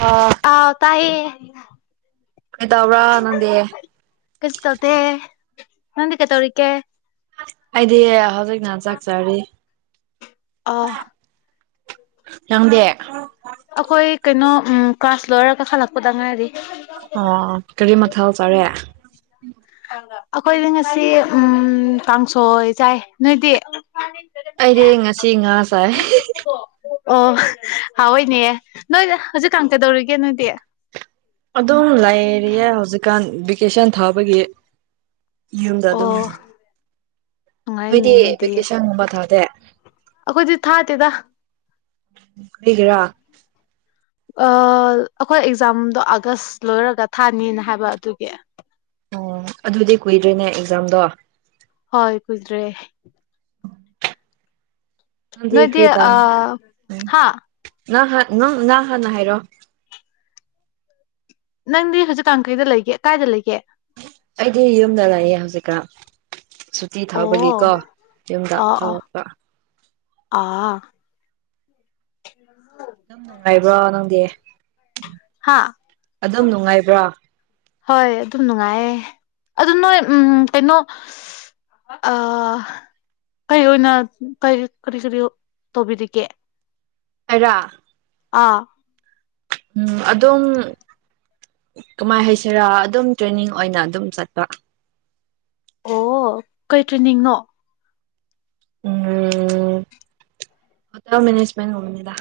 ꯑꯥ ꯑꯥꯎ ꯇꯥꯏꯌꯦ ꯀꯩꯇꯧꯕ꯭ꯔ ꯅꯪꯗꯤ ꯀꯩꯁꯨ ꯇꯧꯗꯦ ꯅꯪꯗꯤ ꯀꯩꯗꯧꯔꯤꯒꯦ ꯑꯩꯗꯤ ꯍꯧꯖꯤꯛꯅ ꯆꯥꯛ ꯆꯥꯔꯤ ꯑꯣ ꯌꯥꯝꯗꯦ ꯑꯈꯣꯏ ꯀꯩꯅꯣ ꯎꯝ ꯀ꯭ꯂꯥꯁ ꯂꯣꯏꯔꯒ ꯍꯜꯂꯛꯄꯗ ꯉꯥꯏꯔꯤ ꯑꯣ ꯀꯔꯤ ꯃꯊꯦꯜ ꯆꯥꯔꯦ ꯑꯈꯣꯏꯗꯤ ꯉꯁꯤ ꯎꯝ ꯀꯥꯡꯁꯣꯏ ꯆꯥꯏ ꯅꯣꯏꯇꯤ ꯑꯩꯗꯤ ꯉꯁꯤ ꯉꯥ ꯆꯥꯏ ꯑꯣ ꯍꯥꯎꯋꯤꯅꯦ ꯅꯣꯏ ꯍꯧꯖꯤꯛꯀꯥꯟ ꯀꯩꯗꯧꯔꯤꯒꯦ ꯅꯣꯏꯗꯤ ꯑꯗꯨꯝ ꯂꯩꯔꯤꯌꯦ ꯍꯧꯖꯤꯛꯀꯥꯟ ꯚꯦꯀꯦꯁꯟ ꯊꯥꯕꯒꯤ ꯌꯨꯝꯗ ꯑꯣ ꯑꯗꯨꯝ ꯅꯨꯡꯉꯥꯏꯅꯦ ꯅꯣꯏꯗꯤ ꯚꯦꯀꯦꯁꯟꯒꯨꯝꯕ ꯊꯥꯗꯦ ꯑꯈꯣꯏꯗꯤ ꯊꯥꯗꯦꯗ ꯀ꯭ꯔꯤꯒꯤꯔ ꯑ ꯑꯈꯣꯏ ꯑꯦꯛꯖꯥꯝꯗꯣ ꯑꯥꯒꯁ ꯂꯣꯏꯔꯒ ꯊꯥꯅꯤꯅ ꯍꯥꯏꯕ ꯑꯗꯨꯒꯤ ꯑꯣ ꯑꯗꯨꯗꯤ ꯀꯨꯏꯗ꯭ꯔꯦꯅꯦ ꯑꯦꯛꯖꯥꯝꯗꯣ ꯍꯣꯏ ꯀꯨꯏꯗ꯭ꯔꯦ ꯅꯪꯗꯤ ꯅꯣꯏꯗꯤ ꯀ꯭ꯔꯤ ꯇꯝ ꯑ ꯍꯥ [unintelligible] ꯅꯪ ꯍꯥꯟꯅ ꯍꯥꯏꯔꯣ ꯅꯪꯗꯤ ꯍꯨꯖꯤꯛꯀꯥꯡ ꯀꯩꯗ ꯂꯩꯒꯦ ꯀꯥꯏꯗ ꯂꯩꯒꯦ ꯑꯩꯗꯤ ꯌꯨꯝꯗ ꯂꯩꯌꯦ ꯍꯧꯖꯤꯛꯀꯥꯟ ꯁꯨꯠ ꯇꯤ ꯊꯥꯕꯒꯤ ꯑꯣ ꯀꯣ ꯌꯨꯝꯗ ꯑꯣ ꯑꯣ [unintelligible] ꯑꯥ [inaudible] ꯅꯨꯡꯉꯥꯏꯕ꯭ꯔꯣ ꯅꯪꯗꯤ ꯍꯥ ꯑꯗꯨꯝ ꯅꯨꯡꯉꯥꯏꯕ꯭ꯔꫭ ꯍꯣꯏ ꯑꯗꯨꯝ ꯅꯨꯡꯉꯥꯏꯌꯦ ꯑꯗꯨ ꯅꯣꯏ ꯎꯝ ꯀꯩꯅꯣ [unintelligible] ꯑꯥ ꯀꯔꯤ ꯑꯣꯏꯅ ꯀꯔꯤ ꯀꯔꯤ ꯀꯔꯤ ꯇꯧꯕꯤꯔꯤꯒꯦ ꯑꯩꯔ ꯑꯥ ꯎꯝ ꯑꯗꯨꯝ ꯀꯝꯃꯥꯏ ꯍꯥꯏꯁꯤꯔ ꯑꯗꯨꯝ ꯇ꯭ꯔꯦꯅꯤꯡ ꯑꯣꯏꯅ ꯑꯗꯨꯝ ꯆꯠꯄ ꯑꯣ ꯀꯩ ꯇ꯭ꯔꯦꯅꯤꯡꯅꯣ ꯎꯝ ꯍꯣꯇꯦꯜ ꯃꯦꯅꯦꯁꯃꯦꯟ ꯒꯨꯝꯕꯅꯤꯗ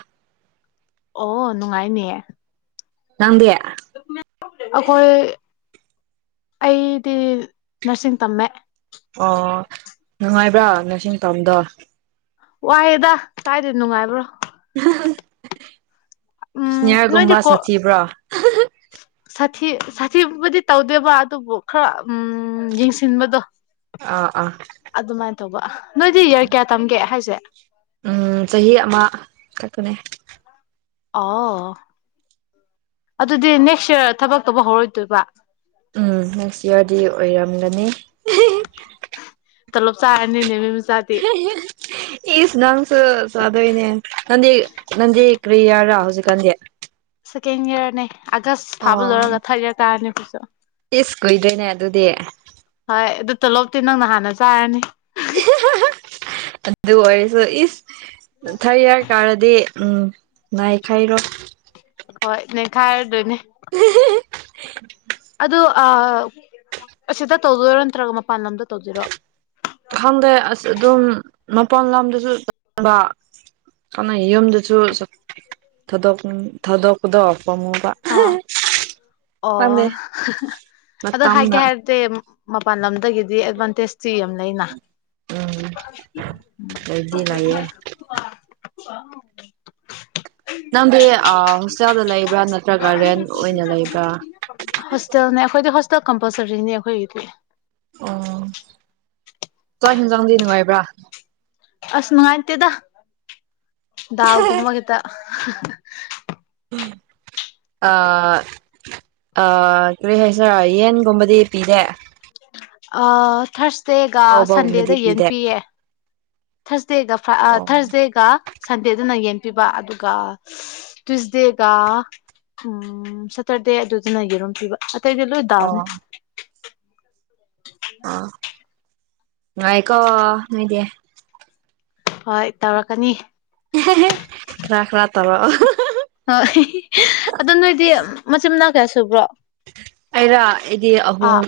ꯑꯣ ꯅꯨꯡꯉꯥꯏꯅꯤꯌꯦ ꯅꯪꯗꯤ [unintelligible] ꯑꯈꯣꯏ ꯑꯩꯗꯤ ꯅꯔꯁꯤꯡ ꯇꯝꯃꯦ ꯑꯣ ꯅꯨꯡꯉꯥꯢꯕ꯭ꯔꯥ ꯅ꯭ꯔꯁꯤꯡ ꯇꯝꯗꯣ ꯋꯥꯏꯌꯗ ꯀꯥꯏꯗ ꯅꯨꯡꯉꯥꯏꯕ꯭ꯔꯣ ꯍꯍ ꯎꯝ ꯅꯣꯏꯗꯤ ꯁꯦꯅꯤꯌꯥꯔꯒꯨꯝꯕ ꯀꯣ ꯁꯥꯊꯤꯕ꯭ꯔꯣ [unintelligible] ꯁꯥꯊꯤ ꯁꯥꯊꯤꯕꯨꯗꯤ ꯇꯧꯗꯦꯕ ꯑꯗꯨꯕꯨ ꯈꯔ ꯎꯝ ꯌꯦꯡꯁꯤꯟꯕꯗꯣ ꯑꯧ ꯑꯥ ꯑꯗꯨꯃꯥꯢꯅ ꯇꯧꯕ ꯅꯣꯢꯗꯤ ꯌꯥꯔ ꯀꯌꯥ ꯇꯝꯒꯦ ꯍꯥꯢꯖꯦ ꯎꯝ ꯆꯍꯤ ꯑꯃ ꯈꯛꯇꯅꯦ ꯑꯑꯣ ꯑꯗꯨꯗꯤ ꯅꯦꯛꯁ ꯏꯌꯔ ꯊꯕꯛ ꯇꯧꯕ ꯍꯧꯔꯣꯢꯗꯣꯢꯕ ꯎꯝ ꯍꯨꯝ ꯁꯤꯑꯣꯢꯗꯤ ꯑꯣꯢꯔꯝꯒꯅꯤ ꯇꯣꯂꯣꯞ ꯆꯥꯔꯅꯤꯅꯦ ꯑꯗꯨꯅꯖ ꯑꯍꯦꯍꯦ ꯍ ꯏꯁ ꯅꯪꯁꯨ ꯆꯥꯗꯣꯢꯅꯦ ꯅꯪꯗꯤ ꯅꯪꯗꯤ ꯀ꯭ꯔꯤ ꯏꯌꯥꯔꯔꯥ ꯍꯧꯖꯤꯛꯀꯥꯟꯗꯤ ꯁꯦꯀꯦꯟ ꯏꯌꯥꯔꯅꯦ ꯑꯥꯒꯁ ꯊꯥꯕ ꯑꯣ ꯂꯣꯢꯔꯒ ꯊꯥꯔꯠ ꯏꯌꯥꯔ ꯀꯥꯔꯅꯤ ꯈꯣꯏꯁꯨ ꯏꯁ ꯀꯨꯢꯗ꯭ꯔꯦꯅꯦ ꯑꯗꯨꯗꯤ ꯍꯣꯏ ꯑꯗꯨ ꯇꯣꯂꯣꯞꯇꯤ ꯅꯪꯅ ꯍꯥꯟꯅ ꯆꯥꯔꯅꯤ ꯑꯍꯦ ꯍꯥꯍꯥ ꯑꯗꯨ ꯑꯣꯏꯔꯁꯨ ꯏꯁ ꯊꯥꯔꯠ ꯏꯌꯥꯔ ꯀꯥꯔꯗꯤ ꯎꯝ ꯉꯥꯢꯈꯩꯔꯣꯢ ꯍꯣꯢ ꯅꯩꯈꯥꯢꯔꯗꯣꯢꯅꯤ ꯑꯍꯦꯍꯦ ꯍꯦ ꯑꯗꯨ ꯑꯥ ꯑꯁꯤꯗ ꯇꯧꯗꯣꯢꯔꯣ ꯅꯠꯇ꯭ꯔꯒ ꯃꯄꯥꯟ ꯂꯝꯗ ꯇꯧꯗꯨꯢꯔꯣ ꯈꯪꯗꯦ ꯑꯁ ꯑꯗꯨꯝ ꯃꯄꯥꯟ ꯂꯝꯗꯁꯨ ꯆꯪꯕ ꯀꯅꯩ ꯌꯨꯝꯗꯖꯨ ꯆꯠ ꯊꯥꯗꯣꯛꯅꯤꯡ ꯊꯥꯗꯣꯛꯄꯗꯣ ꯄꯃꯨ ꯑ ꯑꯣ ꯍ ꯍ ꯑꯗꯣ ꯍꯥꯢꯒꯦ ꯃꯇꯝꯅ ꯍꯥꯢꯔꯗꯤ ꯃꯄꯥꯟ ꯂꯝꯗꯒꯤꯗꯤ ꯑꯦꯗꯚꯥꯟꯇꯦꯖꯇꯤ ꯌꯥꯝ ꯂꯩꯅ ꯎꯝ ꯂꯩꯗꯤ ꯂꯩꯌꯦ [unintelligible] [unintelligible] ꯅꯪꯗꯤ ꯑ ꯍꯣꯁꯇꯦꯜꯗ ꯂꯩꯕ꯭ꯔꯥ ꯅꯠꯇ꯭ꯔꯒ ꯔꯦꯟ ꯑꯣꯢꯅ ꯂꯩꯕ꯭ꯔꯥ ꯍꯣꯁꯇꯦꯜꯅꯦ ꯑꯩꯈꯣꯢꯗꯤ ꯍꯣꯁꯇꯦꯜ ꯀꯝꯄꯜꯁꯔꯤꯅꯦ ꯑꯩꯈꯣꯢꯒꯤꯗꯤ ꯑꯣ ꯆꯥꯛ ꯍꯤꯟꯖꯥꯡꯗꯤ ꯅꯨꯡꯉꯥꯏꯕ꯭ꯔꯥ ꯑꯁ ꯅꯨꯡꯉꯥꯢꯇꯦꯗ ꯗꯥꯜꯒꯨꯝꯕꯒꯤꯇ ꯑ ꯑ ꯀꯔꯤ ꯍꯥꯢꯁꯤꯔ ꯌꯦꯟꯒꯨꯝꯕꯗꯤ ꯄꯤꯗꯦ ꯑ ꯊꯔꯁꯗꯦꯒ ꯑꯍꯥꯎꯕꯒꯨꯝꯕꯗꯤ ꯁꯟꯗꯦꯗ ꯌꯦꯟ ꯄꯤꯗꯦ ꯄꯤꯌꯦ ꯊꯔꯁꯗꯦꯒ ꯐ ꯑꯣ ꯊꯥꯔꯁꯗꯦꯒ ꯁꯟꯗꯦꯗꯅ ꯌꯦꯟ ꯄꯤꯕ ꯑꯗꯨꯒ ꯑꯁ ꯇꯨꯁꯗꯦꯒ ꯎꯝ ꯁꯇꯔꯗꯦ ꯑꯗꯨꯗꯅ ꯌꯦꯔꯨꯝ ꯄꯤꯕ ꯑꯇꯩꯗꯤ ꯂꯣꯢ ꯇꯥꯜꯅꯤ ꯑꯣ ꯑ ꯅꯨꯉꯥꯢꯀꯣ ꯅꯣꯢꯗꯤ ꯍꯣꯢ ꯇꯧꯔꯛꯀꯅꯤ ꯑꯦꯍꯦꯍꯦ ꯈ꯭ꯔꯥ ꯈ꯭ꯔꯥ ꯇꯧꯔꯛꯑꯣ ꯑꯍꯍ ꯑ ꯍꯦꯍꯦ ꯑꯗꯨ ꯅꯣꯢꯗꯤ ꯃꯆꯤꯟ ꯃꯅꯥꯎ ꯀꯌꯥ ꯁꯨꯕ꯭ꯔꯣ ꯑꯩꯔ ꯑꯩꯗꯤ ꯑꯍꯨꯝ ꯑꯥ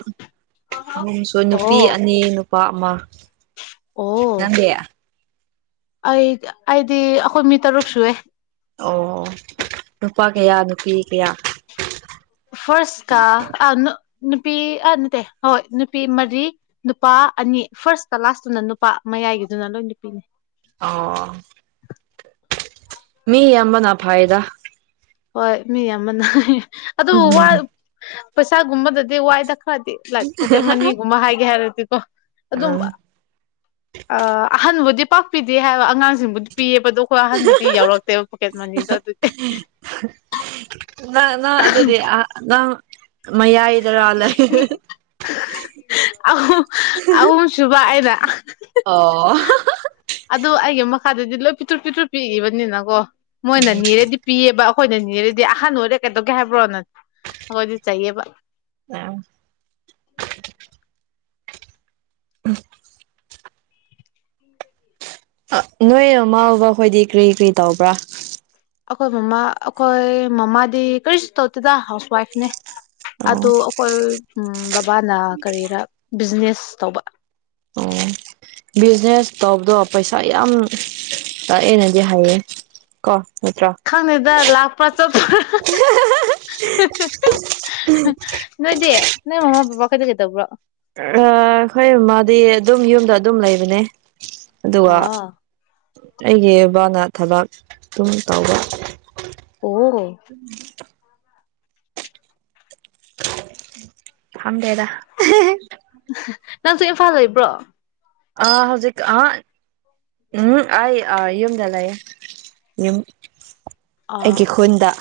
ꯑꯍꯨꯝꯁꯨ ꯅꯨꯄꯤ ꯑꯣ ꯑꯅꯤ ꯅꯨꯞ ꯄꯥ ꯑꯃ ꯑꯣ ꯅꯪꯗꯤ ꯑꯩ ꯑꯩꯗꯤ ꯑꯩꯈꯣꯢ ꯃꯤ ꯇꯔꯨꯛ ꯁꯨꯑꯦ ꯑꯣ ꯅꯨꯄꯥ ꯀꯌꯥ ꯅꯨꯄꯤ ꯀꯌꯥ ꯐꯥꯔꯁꯀ ꯑꯥ ꯅꯨ ꯅꯨꯄꯤ ꯑ ꯅꯠꯇꯦ ꯍꯣꯏ ꯅꯨꯄꯤ ꯃꯔꯤ ꯅꯨꯄꯥ ꯑꯅꯤ ꯐꯥꯔꯁꯀ ꯂꯥꯁꯇꯨꯅ ꯅꯨꯄꯥ ꯃꯌꯥꯏꯒꯤꯗꯨꯅ ꯂꯣꯏ ꯅꯨꯄꯤꯅꯤ ꯑꯣ ꯃꯤ ꯌꯥꯝꯕꯅ ꯐꯥꯏꯗ ꯍꯣꯏ ꯃꯤ ꯌꯥꯝꯕꯅ ꯍꯥ ꯍꯥ ꯑꯗꯨ ꯋꯥ ꯎꯝ ꯄꯩꯁꯥꯒꯨꯝꯕꯗ ꯗꯤ ꯋꯥꯏꯗ ꯈꯔꯗꯤ ꯂꯥꯏꯛ ꯄꯣꯀꯦꯠ ꯃꯅꯤꯒꯨꯝꯕ ꯍꯥꯏꯒꯦ ꯍꯥꯏꯔꯗꯤꯀꯣ ꯑꯗꯨꯝ ꯑꯥ ꯑꯍꯟꯕꯨꯗꯤ ꯄꯥꯛ ꯄꯤꯗꯦ ꯍꯥꯏꯕ ꯑꯉꯥꯡꯁꯤꯡꯕꯨꯗꯤ ꯄꯤꯌꯦꯕ ꯑꯗꯣ ꯄ ꯑꯍꯟꯕꯨꯗꯤ ꯌꯥꯎꯔꯛꯇꯦꯕ ꯄꯣꯀꯦꯠ ꯃꯅꯤꯗꯣ ꯑꯗꯨꯒꯤ ꯑꯍꯥ ꯅꯪ ꯅꯪ ꯑꯗꯨꯗꯤ ꯑꯥ ꯅꯪ ꯃꯌꯥꯏꯗꯔꯥ ꯂꯩ ꯍꯥ ꯑꯍꯨꯝ ꯑꯍꯨꯝ ꯁꯨꯕ ꯑꯩꯅ ꯑꯣ ꯍꯥ ꯍꯥ ꯑꯗꯨ ꯑꯩꯒꯤ ꯃꯈꯥꯗꯗꯤ ꯂꯣꯏ ꯄꯤꯇ꯭ꯔꯨꯨꯞ ꯄꯤꯇ꯭ꯔꯨ ꯄꯤꯛꯏꯕꯅꯤꯅꯀꯣ ꯃꯣꯏꯅ ꯅꯤꯔꯥꯗꯤ ꯄꯤꯌꯦꯕ ꯑꯩꯈꯣꯏꯅ ꯅꯤꯔꯗꯤ ꯑꯍꯟ ꯑꯣꯏꯔꯦ ꯀꯩꯗꯧꯒꯦ ꯍꯥꯏꯕ꯭ꯔꯣꯅ ꯑꯩꯈꯣꯏꯗꯤ ꯆꯩꯌꯦꯕ ꯑꯥ ꯎꯍ [inaudible] ꯑ ꯅꯣꯏ ꯃꯃꯥ ꯕꯕꯥ ꯍꯣꯏꯗꯤ ꯀꯔꯤ ꯀꯔꯤ ꯇꯧꯕ꯭ꯔꯥ ꯑꯩꯈꯣꯏ ꯃꯃꯥ ꯑꯩꯈꯣꯏ ꯃꯃꯥꯗꯤ ꯀꯔꯤꯁꯨ ꯇꯧꯗꯦꯗ ꯍꯥꯎꯁ ꯋꯥꯏꯐꯅꯦ ꯑꯣ ꯑꯗꯣ ꯑꯩꯈꯣꯏ ꯎꯝ ꯑꯩꯈꯣꯏ ꯕꯕꯥꯅ ꯀꯔꯤꯔꯥ ꯕꯤꯖꯤꯅꯦꯁ ꯇꯧꯕ ꯑꯣ [inaudible] ꯕꯤꯖꯤꯅꯦꯁ ꯇꯧꯕꯗꯣ ꯄꯩꯁꯥ ꯌꯥꯝ ꯂꯥꯛꯑꯦꯅꯗꯤ ꯍꯥꯏꯌꯦ ꯀꯣ ꯅꯠꯇ꯭ꯔꯣ ꯈꯪꯗꯦꯗ ꯂꯥꯛꯄ꯭ꯔꯥ ꯆꯠꯄ꯭ꯔꯥ ꯐꯍꯥꯍꯥ ꯍꯥ ꯍ ꯍ ꯍꯥ ꯅꯣꯏꯗꯤ ꯅꯣꯏ ꯃꯃꯥ ꯕꯕꯥ ꯈꯣꯏꯗꯤ ꯀꯩꯇꯧꯕ꯭ꯔꯣ ꯑꯥ ꯈꯣꯏ ꯃꯃꯥꯗꯤ ꯑꯗꯨꯝ ꯌꯨꯝꯗ ꯑꯗꯨꯝ ꯂꯩꯕꯅꯦ ꯑꯗꯨꯒ ꯑꯥ ꯑꯩꯒꯤ ꯕꯥꯅ ꯊꯕꯛ ꯑꯗꯨꯝ ꯇꯧꯕ ꯑꯣ ꯐꯝꯗꯦꯗ ꯑꯍꯥ ꯑꯍꯥ ꯅꯪꯁꯨ ꯏꯝꯐꯥꯜ ꯂꯩꯕ꯭ꯔꯣ ꯑꯥ ꯍꯧꯖꯤꯛ ꯑꯥ ꯎꯝꯍ ꯑꯩ ꯑꯥ ꯌꯨꯝꯗ ꯂꯩꯌꯦ ꯌꯨꯝ ꯑꯥ ꯑꯩꯒꯤ ꯈꯨꯟꯗ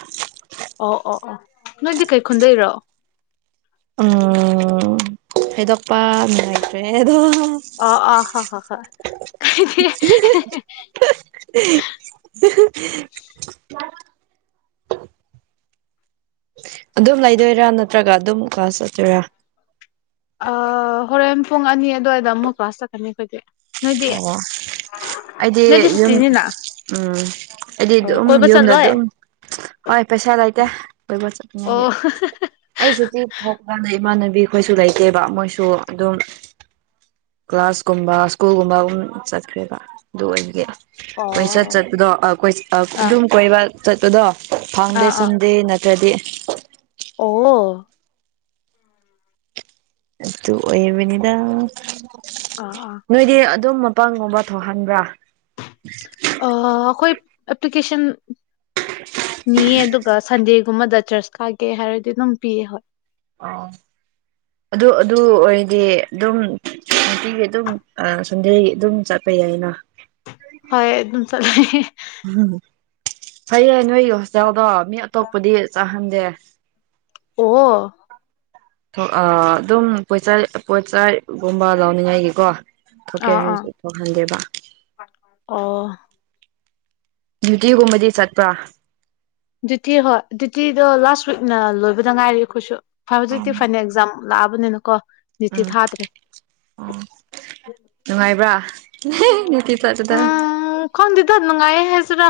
ꯑꯣ ꯑꯣ ꯑꯣ ꯅꯣꯏꯗꯤ ꯀꯩ ꯈꯨꯨꯟꯗꯩꯔꯣ ꯎꯝ ꯍꯥꯏꯗꯣꯛꯄ ꯅꯨꯡꯉꯥꯏꯇ꯭ꯔꯦ ꯑꯗꯣ ꯍꯥꯍꯥ ꯑꯣ ꯑꯥ ꯍꯣ ꯍꯣ ꯍꯣꯏ ꯀꯥꯏꯗꯦ ꯍꯦꯍ ꯍꯥ ꯍ ꯍꯥ ꯍꯥ ꯑꯗꯨꯝ ꯂꯩꯗꯣꯏꯔꯥ ꯅꯠꯇ꯭ꯔꯒ ꯑꯗꯨꯝ ꯀ꯭ꯂꯥꯁ ꯆꯥꯠꯇꯣꯏꯔꯥ ꯑꯥ ꯍꯣꯔꯦꯟ ꯄꯨꯡ ꯑꯅꯤ ꯑꯗꯨꯋꯥꯏꯗ ꯑꯃꯨꯛ ꯀ꯭ꯂꯥꯁ ꯆꯠꯀꯅꯤ ꯑꯩꯈꯣꯏꯗꯤ ꯅꯣꯏꯗꯤ ꯑꯣ ꯑꯩꯗꯤ ꯅꯣꯏꯗꯤ ꯌꯨꯝ ꯁꯨꯇꯤꯅꯤꯅ ꯎꯝ ꯑꯩꯗꯤ ꯑꯣ ꯑꯗꯨꯝ ꯀꯣꯏꯕ ꯌꯨꯝꯗ ꯆꯠꯂꯣꯏ ꯑꯗꯨꯝ ꯍꯣꯏ ꯄꯩꯁꯥ ꯂꯩꯇꯦ ꯀꯣꯏꯕ ꯑꯣ ꯆꯠꯅꯤꯉꯥꯏꯒꯤ ꯑꯩꯁꯨ [unintelligible] ꯊꯣꯛꯄꯀꯥꯟꯗ ꯏꯃꯥꯟꯅꯕꯤ ꯈꯣꯏꯁꯨ ꯂꯩꯇꯦꯕ ꯃꯣꯏꯁꯨ ꯑꯗꯨꯝ ꯀ꯭ꯂꯥꯁꯀꯨꯝꯕ ꯁ꯭ꯀꯨꯜꯒꯨꯝꯕ ꯑꯗꯨꯨꯝ ꯆꯠꯈ꯭ꯔꯦꯕ ꯑꯗꯨ ꯑꯣꯏꯕꯒꯤ ꯀꯣꯏꯆꯥꯠ ꯑꯣ ꯆꯥꯠꯄꯗꯣ ꯑꯥ ꯀꯣꯏ ꯑꯥ ꯑꯗꯨꯝ ꯀꯣꯏꯕ ꯆꯥꯠꯄꯗꯣ ꯐꯪꯗꯦ ꯑꯥ ꯑꯥ ꯁꯟꯗꯦ ꯅꯠꯇ꯭ꯔꯥꯗꯤ ꯑꯣ ꯑꯗꯨ ꯑꯣꯏꯔꯅꯤꯗ ꯑꯥ ꯑꯥ ꯅꯣꯏꯗꯤ ꯑꯗꯨꯝ ꯄꯪꯒꯨꯝꯕ ꯊꯣꯛꯍꯟꯕ꯭ꯔꯥ ꯑꯥ ꯑꯈꯣꯏ ꯑꯦꯞꯄ꯭ꯂꯤꯀꯦꯁꯟ ꯄꯤꯌꯦ ꯑꯗꯨꯒ ꯁꯟꯗꯦꯒꯨꯝꯕꯗ ꯆꯔꯆ ꯀꯥꯒꯦ ꯍꯥꯏꯔꯗꯤ ꯑꯗꯨꯝ ꯄꯤꯌꯦ ꯍꯣꯏ ꯑꯣ ꯑꯗꯨ ꯑꯗꯨ ꯑꯣꯏꯔꯗꯤ ꯑꯗꯨꯝ ꯅꯨꯡꯇꯤꯒꯤ ꯑꯗꯨꯝ ꯑ ꯁꯟꯗꯦ ꯑꯗꯨꯝ ꯆꯠ ꯄꯌꯥꯏꯅ ꯍꯣꯏ ꯑꯗꯨꯝ ꯆꯠꯂꯦ ꯐꯩꯌꯦ ꯅꯣꯏ ꯍꯣꯁꯇꯦꯜꯗꯣ ꯃꯤ ꯑꯇꯣꯞꯄꯗꯤ ꯆꯠꯍꯟꯗꯦ ꯑꯣ ꯑꯥ ꯑꯗꯨꯝ ꯄꯣꯆꯩ ꯄꯣꯠꯆꯩꯒꯨꯝꯕ ꯂꯧꯅꯤꯡꯉꯥꯏꯒꯤꯀꯣ ꯊꯣꯛꯀꯦ ꯑꯥ ꯑꯥ ꯍꯥꯏꯔꯖꯨ ꯊꯣꯛꯍꯟꯗꯦꯕ ꯑꯣ ꯗ꯭ꯌꯨꯇꯤꯒꯨꯝꯕꯗꯤ ꯆꯠꯄ꯭ꯔꯥ ꯗꯤꯌꯨꯇꯤ ꯍꯣꯏ ꯗꯤꯌꯨꯇꯤꯗꯣ ꯂꯥꯁꯋꯤꯛꯅ ꯂꯣꯏꯕꯗ ꯉꯥꯏꯔꯤ ꯑꯩꯈꯣꯏꯁꯨ ꯐꯥꯏ ꯎꯝ ꯍꯧꯖꯤꯛꯇꯤ ꯐꯥꯏꯅꯦ ꯑꯦꯛꯖꯥꯝ ꯂꯥꯛꯑꯕꯅꯤꯅꯀꯣ ꯗꯤꯇꯤ ꯊꯥꯗ꯭ꯔꯦ ꯑꯣ ꯅꯨꯉꯥꯏꯕ꯭ꯔꯥ ꯅꯨꯇꯤ ꯆꯠꯄꯗꯣ ꯑꯥ ꯈꯪꯗꯦꯗ ꯅꯨꯡꯉꯥꯏꯌꯦ ꯍꯥꯏꯁꯤꯔꯥ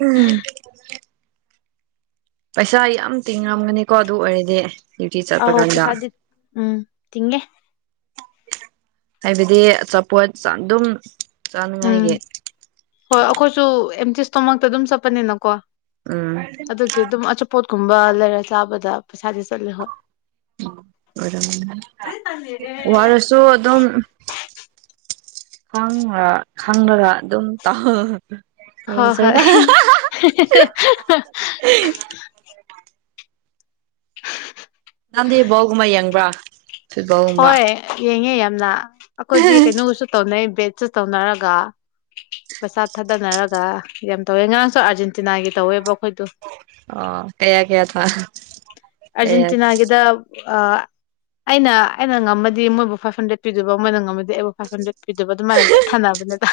ꯎꯝ [inaudible] ꯄꯩꯁꯥ ꯌꯥꯝ ꯇꯤꯡꯔꯝꯒꯅꯤꯀꯣ ꯑꯗꯨ ꯑꯣꯏꯔꯗꯤ ꯗꯤꯌꯨꯇꯤ ꯑꯧ ꯆꯥꯠꯄꯀꯥꯟꯗ ꯄꯩꯁꯥꯗꯤ ꯎꯝ ꯇꯤꯡꯉꯦ ꯍꯥꯏꯕꯗꯤ ꯑꯆꯥꯄꯣꯠ ꯆꯥ ꯑꯗꯨꯝ ꯎꯝ ꯆꯥꯅꯉꯥꯏꯒꯤ ꯍꯣꯏ ꯑꯈꯣꯏꯁꯨ ꯑꯦꯝꯇꯤ ꯏꯁꯇꯣꯃꯛꯇ ꯑꯗꯨꯝ ꯆꯥꯠꯄꯅꯤꯅꯀꯣ ꯎꯝ ꯑꯗꯨꯒꯤ ꯑꯗꯨꯝ ꯑꯆꯥꯄꯣꯠꯀꯨꯝꯕ ꯂꯩꯔ ꯆꯥꯕꯗ ꯄꯩꯁꯥꯗꯤ ꯆꯠꯂꯦ ꯍꯣꯏ ꯎꯝ ꯑꯣꯏꯔꯝ ꯋꯥꯔꯁꯨ ꯑꯗꯨꯝ ꯈꯥꯡꯔ ꯈꯪꯔꯒ ꯑꯗꯨꯝ ꯇꯧ ꯍꯣꯏ ꯇꯧꯖꯔ ꯍꯣꯏ ꯅꯪꯗꯤ ꯕꯣꯜ ꯒꯨꯝꯕ ꯌꯦꯡꯕ꯭ꯔꯥ ꯐꯨꯠꯕꯣꯜꯒꯨꯝꯕ ꯍꯣꯏ ꯌꯦꯡꯉꯦ ꯌꯥꯝꯅ ꯑꯈꯣꯏꯗꯤ ꯀꯩꯅꯣꯒꯁꯨ ꯇꯧꯅꯩ ꯕꯦꯠꯁꯨ ꯇꯧꯅꯔꯒ ꯄꯩꯁꯥ ꯊꯥꯗꯅꯔꯒ ꯌꯥꯝ ꯇꯧꯋꯦ ꯉꯔꯥꯡꯁꯨ ꯑꯥꯔꯖꯦꯟꯇꯤꯅꯥꯒꯤ ꯇꯧꯋꯦꯕ ꯑꯈꯣꯏꯗꯣ ꯑꯣ ꯀꯌꯥ ꯀꯌꯥ ꯊꯥ ꯀꯌꯥ ꯑ ꯑꯩꯅ ꯑꯩꯅ ꯉꯝꯃꯗꯤ ꯃꯣꯏꯕꯨ ꯐꯥꯏꯚ ꯍꯟꯗ꯭ꯔꯦꯠ ꯄꯤꯗꯣꯏꯕ ꯃꯣꯏꯅ ꯉꯝꯃꯗꯤ ꯑꯩꯕꯨ ꯐꯥꯏꯚ ꯍꯟꯗ꯭ꯔꯦꯠ ꯄꯤꯗꯨꯏꯕ ꯑꯗꯨꯃꯥꯏꯅ ꯕꯦꯠ ꯊꯥꯅꯕꯅꯦꯗ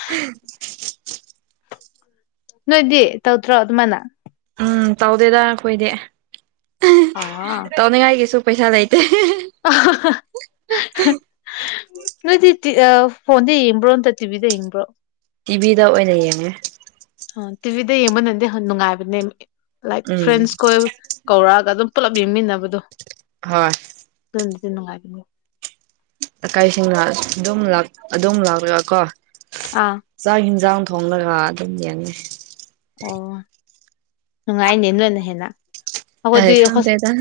[unintelligible] ꯅꯣꯏꯗꯤ ꯇꯧꯗ꯭ꯔꯣ ꯑꯗꯨꯃꯥꯏꯅ ꯎꯝ ꯇꯧꯗꯦꯗ ꯑꯩꯈꯣꯏꯗꯤ ꯑꯥ ꯇꯧꯅꯤꯡꯉꯥꯏꯒꯤꯁꯨ ꯄꯩꯁꯥ ꯂꯩꯇꯦ [unintelligible] ꯅꯣꯏꯗꯤ ꯇꯤ ꯑꯥ ꯐꯣꯟꯗ ꯌꯦꯡꯕ꯭ꯔꯣ ꯅꯠꯇ꯭ꯔ ꯇꯤꯚꯤꯗ ꯌꯦꯡꯕ꯭ꯔꯣ ꯇꯤꯚꯤꯗ ꯑꯣꯏꯅ ꯌꯦꯡꯉꯦ ꯇꯤꯚꯤꯗ ꯌꯦꯡꯕꯅꯗꯤ ꯍꯟ ꯅꯨꯡꯉꯥꯏꯕꯅꯦ ꯂꯥꯏꯛ ꯎꯝ ꯐ꯭ꯔꯦꯟꯁ ꯀꯣꯏ ꯀꯧꯔꯛꯑꯒ ꯑꯗꯨꯝ ꯄꯨꯂꯞ ꯌꯦꯡꯃꯤꯟꯅꯕꯗꯣ ꯍꯣꯏ ꯑꯗꯨꯅꯗꯤ ꯅꯨꯡꯉꯥꯏꯕꯅꯦ ꯂꯩꯀꯥꯏꯁꯤꯡꯅ ꯑꯗꯨꯝ ꯂꯥꯛ ꯑꯗꯨꯝ ꯂꯥꯛꯔꯒ ꯑꯥ ꯆꯥꯛ ꯍꯤꯟꯖꯥꯡ ꯊꯣꯡꯂꯒ ꯑꯗꯨꯝ ꯌꯦꯡꯉꯦ ꯑꯣ ꯅꯨꯡꯉꯥꯏꯅꯦ ꯅꯣꯏꯅ ꯍꯦꯟꯅ ꯑꯈꯣꯏꯗꯤ ꯑꯩ ꯍꯣꯁ ꯈꯪꯗꯦꯗ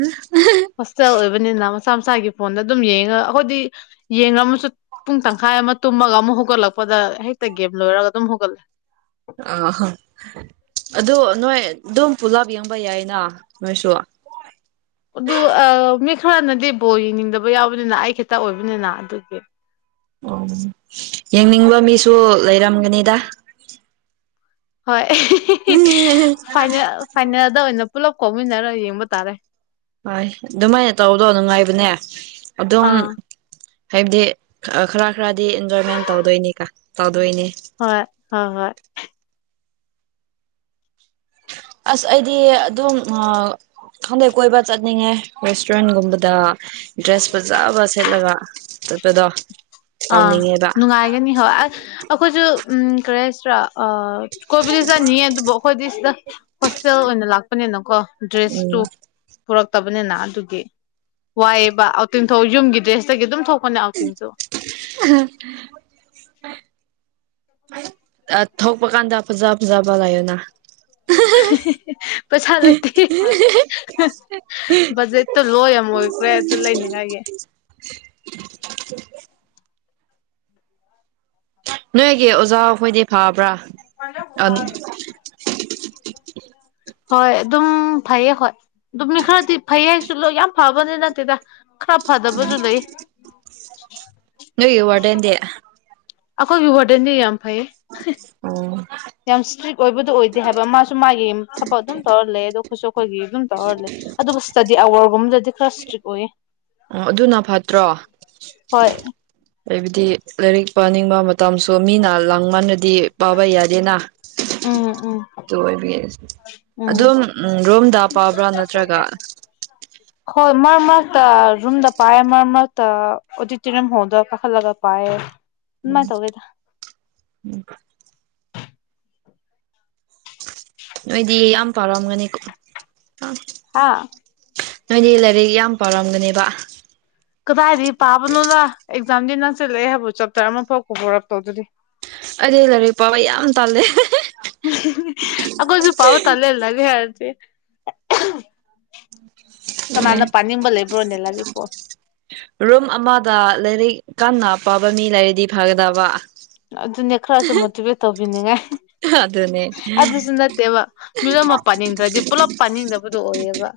ꯍꯣꯁꯇꯦꯜ ꯑꯣꯏꯕꯅꯤꯅ ꯃꯁꯥ ꯃꯁꯥꯒꯤ ꯐꯣꯟꯗ ꯑꯗꯨꯝ ꯌꯦꯡꯉ ꯑꯈꯣꯏꯗꯤ ꯌꯦꯡꯔꯝꯃꯁꯨ ꯄꯨꯡ ꯇꯪꯈꯥꯏ ꯑꯃ ꯇꯨꯝꯃꯒ ꯑꯃꯨꯛ ꯍꯧꯒꯠꯂꯛꯄꯗ ꯍꯦꯛꯇ ꯒꯦꯝ ꯂꯣꯏꯔꯒ ꯑꯗꯨꯝ ꯍꯧꯒꯠꯂꯦ ꯑ ꯍꯣ ꯑꯗꯨ ꯅꯣꯏ ꯑꯗꯨꯝ ꯄꯨꯂꯞ ꯌꯦꯡꯕ ꯌꯥꯏꯅ ꯅꯣꯏꯁꯨ ꯑꯗꯨ ꯑꯥ ꯃꯤ ꯈꯔꯅꯗꯤ ꯕꯣꯜ ꯌꯦꯡꯅꯤꯡꯗꯕ ꯌꯥꯎꯕꯅꯤꯅ ꯑꯩ ꯈꯤꯇ ꯑꯣꯏꯕꯅꯤꯅ ꯑꯗꯨꯒꯤ ꯑꯣ ꯌꯦꯡꯅꯤꯡꯕ ꯃꯤꯁꯨ ꯂꯩꯔꯝꯒꯅꯤꯗ ꯍꯣꯏ [unintelligible] ꯍꯣꯏ ꯐꯥꯏꯅꯦꯜ ꯐꯥꯏꯅꯦꯜꯗ ꯑꯣꯏꯅ ꯄꯨꯂꯞ ꯀꯧꯃꯤꯟꯅꯔ ꯌꯦꯡꯕ ꯇꯥꯔꯦ ꯍꯣꯏ ꯑꯗꯨꯝꯃꯥꯏꯅ ꯇꯧꯕꯗꯣ ꯅꯨꯡꯉꯥꯏꯕꯅꯦ ꯑꯗꯨꯝ ꯑꯥ ꯍꯥꯏꯞꯗꯤ ꯈꯔ ꯈꯔꯗꯤ ꯏꯟꯖꯣꯏꯃꯦꯟ ꯇꯧꯗꯣꯏꯅꯤ ꯀ ꯇꯧꯗꯣꯏꯅꯤ ꯍꯣꯏ ꯍꯣꯏ ꯍꯣꯏ ꯑꯁ ꯑꯩꯗꯤ ꯑꯗꯨꯝ ꯑꯥ ꯈꯪꯗꯦ ꯀꯣꯏꯕ ꯆꯠꯅꯤꯡꯉꯦ ꯔꯦꯁꯇꯨꯔꯦꯟ ꯒꯨꯝꯕꯗ ꯗ꯭ꯔꯦꯁ ꯐꯖꯕ ꯁꯦꯠꯂꯒ ꯆꯠꯄꯗꯣ ꯑ ꯇꯧꯅꯤꯡꯉꯦꯕ ꯅꯨꯡꯉꯥꯏꯒꯅꯤ ꯍꯣꯏ ꯑꯁ ꯑꯈꯣꯏꯁꯨ ꯎꯝ ꯀꯔꯤ ꯍꯥꯏꯁꯤꯔ ꯑ ꯀꯣꯏꯕꯗꯤ ꯆꯠꯅꯤꯌꯦ ꯑꯗꯨꯕꯨ ꯑꯈꯣꯏꯗꯤ ꯁꯤꯗ ꯍꯣꯁꯇꯦꯜ ꯑꯣꯏꯅ ꯂꯥꯛꯄꯅꯤꯅꯀꯣ ꯎꯝ ꯗ꯭ꯔꯦꯁꯇꯨ ꯄꯨꯔꯛꯇꯕꯅꯤꯅ ꯑꯗꯨꯒꯤ ꯋꯥꯏꯕ ꯑꯥꯎꯠꯇꯤꯡ ꯊꯣꯛ ꯌꯨꯝꯒꯤ ꯗ꯭ꯔꯦꯁꯇꯒꯤ ꯑꯗꯨꯝ ꯊꯣꯛ ꯄꯅꯦ ꯑꯥꯎꯠꯇꯤꯡꯁꯨ [unintelligible] ꯑ ꯊꯣꯛꯄ ꯀꯥꯟꯗ ꯐꯖ ꯐꯖꯕ ꯂꯩꯌꯨꯅ [unintelligible] ꯄꯩꯁꯥ ꯂꯩꯇꯦ [unintelligible] ꯕꯖꯦꯠꯇꯣ ꯂꯣ ꯌꯥꯝ ꯑꯣꯏꯈ꯭ꯔꯦ ꯑꯗꯨ ꯂꯩꯅꯤꯡꯉꯥꯏꯒꯤ ꯅꯣꯏꯒꯤ ꯑꯣꯖꯥ ꯈꯣꯏꯗꯤ ꯐꯕ꯭ꯔ [unintelligible] ꯍꯣꯏ ꯑꯗꯨꯝ ꯐꯩꯌꯦ ꯍꯣꯏ ꯑꯗꯨꯝ ꯃꯤ ꯈꯔꯗꯤ ꯐꯩ ꯍꯥꯏꯁꯨ ꯂꫭꯏ ꯌꯥꯝ ꯐꯕꯗꯤ ꯅꯠꯇꯦꯗ ꯈꯔ ꯐꯗꯕꯖꯨ ꯂꯩ ꯅꯣꯏꯒꯤ ꯋꯥꯔꯗꯦꯟꯗꯤ ꯑꯈꯣꯏꯒꯤ ꯋꯥꯔꯗꯦꯟꯗꯤ ꯌꯥꯝ ꯐꯩꯌꯦ ꯑꯣ ꯌꯥꯝ ꯏꯁꯇ꯭ꯔꯤꯛ ꯑꯣꯏꯕꯗꯣ ꯑꯣꯏꯗꯦ ꯍꯥꯏꯕ ꯃꯥꯁꯨ ꯃꯥꯒꯤ ꯊꯕꯛ ꯑꯗꯨꯝ ꯇꯧꯔ ꯂꯩꯌꯦ ꯑꯗꯣ ꯑꯈꯣꯏꯁꯨ ꯑꯈꯣꯏꯒꯤ ꯑꯗꯨꯝ ꯇꯧꯔ ꯂꯩ ꯑꯗꯨꯒ ꯁ꯭ꯇꯗꯤ ꯑꯋꯥꯔꯒꯨꯝꯕꯗꯗꯤ ꯈꯔ ꯏꯁꯇ꯭ꯔꯤꯛ ꯑꯣꯏꯌꯦ ꯎꯝ ꯑꯗꯨꯅ ꯐꯠꯇ꯭ꯔꯣ ꯍꯣꯏ ꯍꯥꯏꯕꯗꯤ ꯂꯥꯏꯔꯤꯛ ꯄꯥꯅꯤꯡꯕ ꯃꯇꯝꯁꯨ ꯃꯤꯅ ꯂꯥꯡꯃꯟꯔ ꯗꯤ ꯄꯥꯕ ꯌꯥꯗꯦꯅ ꯎꯝ ꯎꯝ ꯗꯨ ꯑꯣꯏꯕꯒꯤ ꯎꯝ ꯑꯗꯨꯝ ꯔꯨꯝꯗ ꯄꯥꯕ꯭ꯔ ꯅꯠꯇ꯭ꯔꯒ ꯍꯣꯏ ꯃꯔꯛ ꯃꯔꯛꯇ ꯔꯨꯝꯗ ꯄꯥꯏꯌꯦ ꯃꯔꯛ ꯃꯔꯛꯇ ꯑꯣꯗꯤꯇꯣꯔꯤꯌꯝ ꯍꯣꯜꯗ ꯀꯥꯈꯠꯂꯒ ꯄꯥꯏꯌꯦ ꯎꯝ ꯑꯗꯨꯃꯥꯏꯅ ꯇꯧꯋꯦꯗ ꯎꯝ ꯅꯣꯏꯗꯤ ꯌꯥꯝ ꯄꯥꯔꯝꯒꯅꯤ [unintelligible] ꯍꯥꯥ ꯅꯣꯏꯗꯤ ꯂꯥꯏꯔꯤꯛ ꯌꯥꯝ ꯄꯥꯔꯝꯒꯅꯤꯕ ꯀꯗꯥꯏꯗꯒꯤ ꯄꯥꯕꯅꯣꯗ ꯑꯦꯛꯖꯥꯝꯗꯤ ꯅꯪꯁꯤꯜꯂꯛꯑꯦ ꯍꯥꯏꯕꯕꯨ ꯆꯥꯞꯇꯔ ꯑꯃꯐꯥꯎ ꯀꯣꯕꯥꯔ ꯑꯥꯞ ꯍꯧꯗꯔꯤ ꯑꯩꯗꯤ ꯂꯥꯏꯔꯤꯛ ꯄꯥꯕ ꯌꯥꯝ ꯇꯥꯜꯂꯦ ꯑꯈꯣꯢꯁꯨ ꯄꯕ ꯇꯜꯂꯦ ꯂꯥꯏꯔꯤꯛ ꯍꯥꯏꯔꯗꯤ ꯑꯗꯨꯅꯦ ꯀꯅꯥꯅ ꯄꯥꯅꯤꯡꯕ ꯂꯩꯕ꯭ꯔꯣꯅꯦ ꯂꯥꯏꯔꯤꯛꯄꯨ ꯔꯨꯝ ꯑꯃꯗ ꯂꯥꯏꯔꯤꯛ ꯀꯟꯅ ꯄꯥꯕ ꯃꯤ ꯂꯩꯔꯗꯤ ꯐꯥꯒꯗꯕ ꯑꯗꯨꯅꯦ ꯈꯔꯁꯨ ꯃꯣꯇꯤꯚꯦꯠ ꯇꯧꯕꯤꯅꯤꯡꯉꯥꯏ ꯑꯗꯨꯅꯦ ꯑꯗꯨꯁꯨ ꯅꯠꯇꯦꯕ ꯃꯤ ꯑꯃ ꯄꯥꯅꯤꯡꯗ꯭ꯔꯗꯤ ꯄꯨꯂꯞ ꯄꯥꯅꯤꯡꯗꯕꯗꯣ ꯑꯣꯏꯌꯦꯕ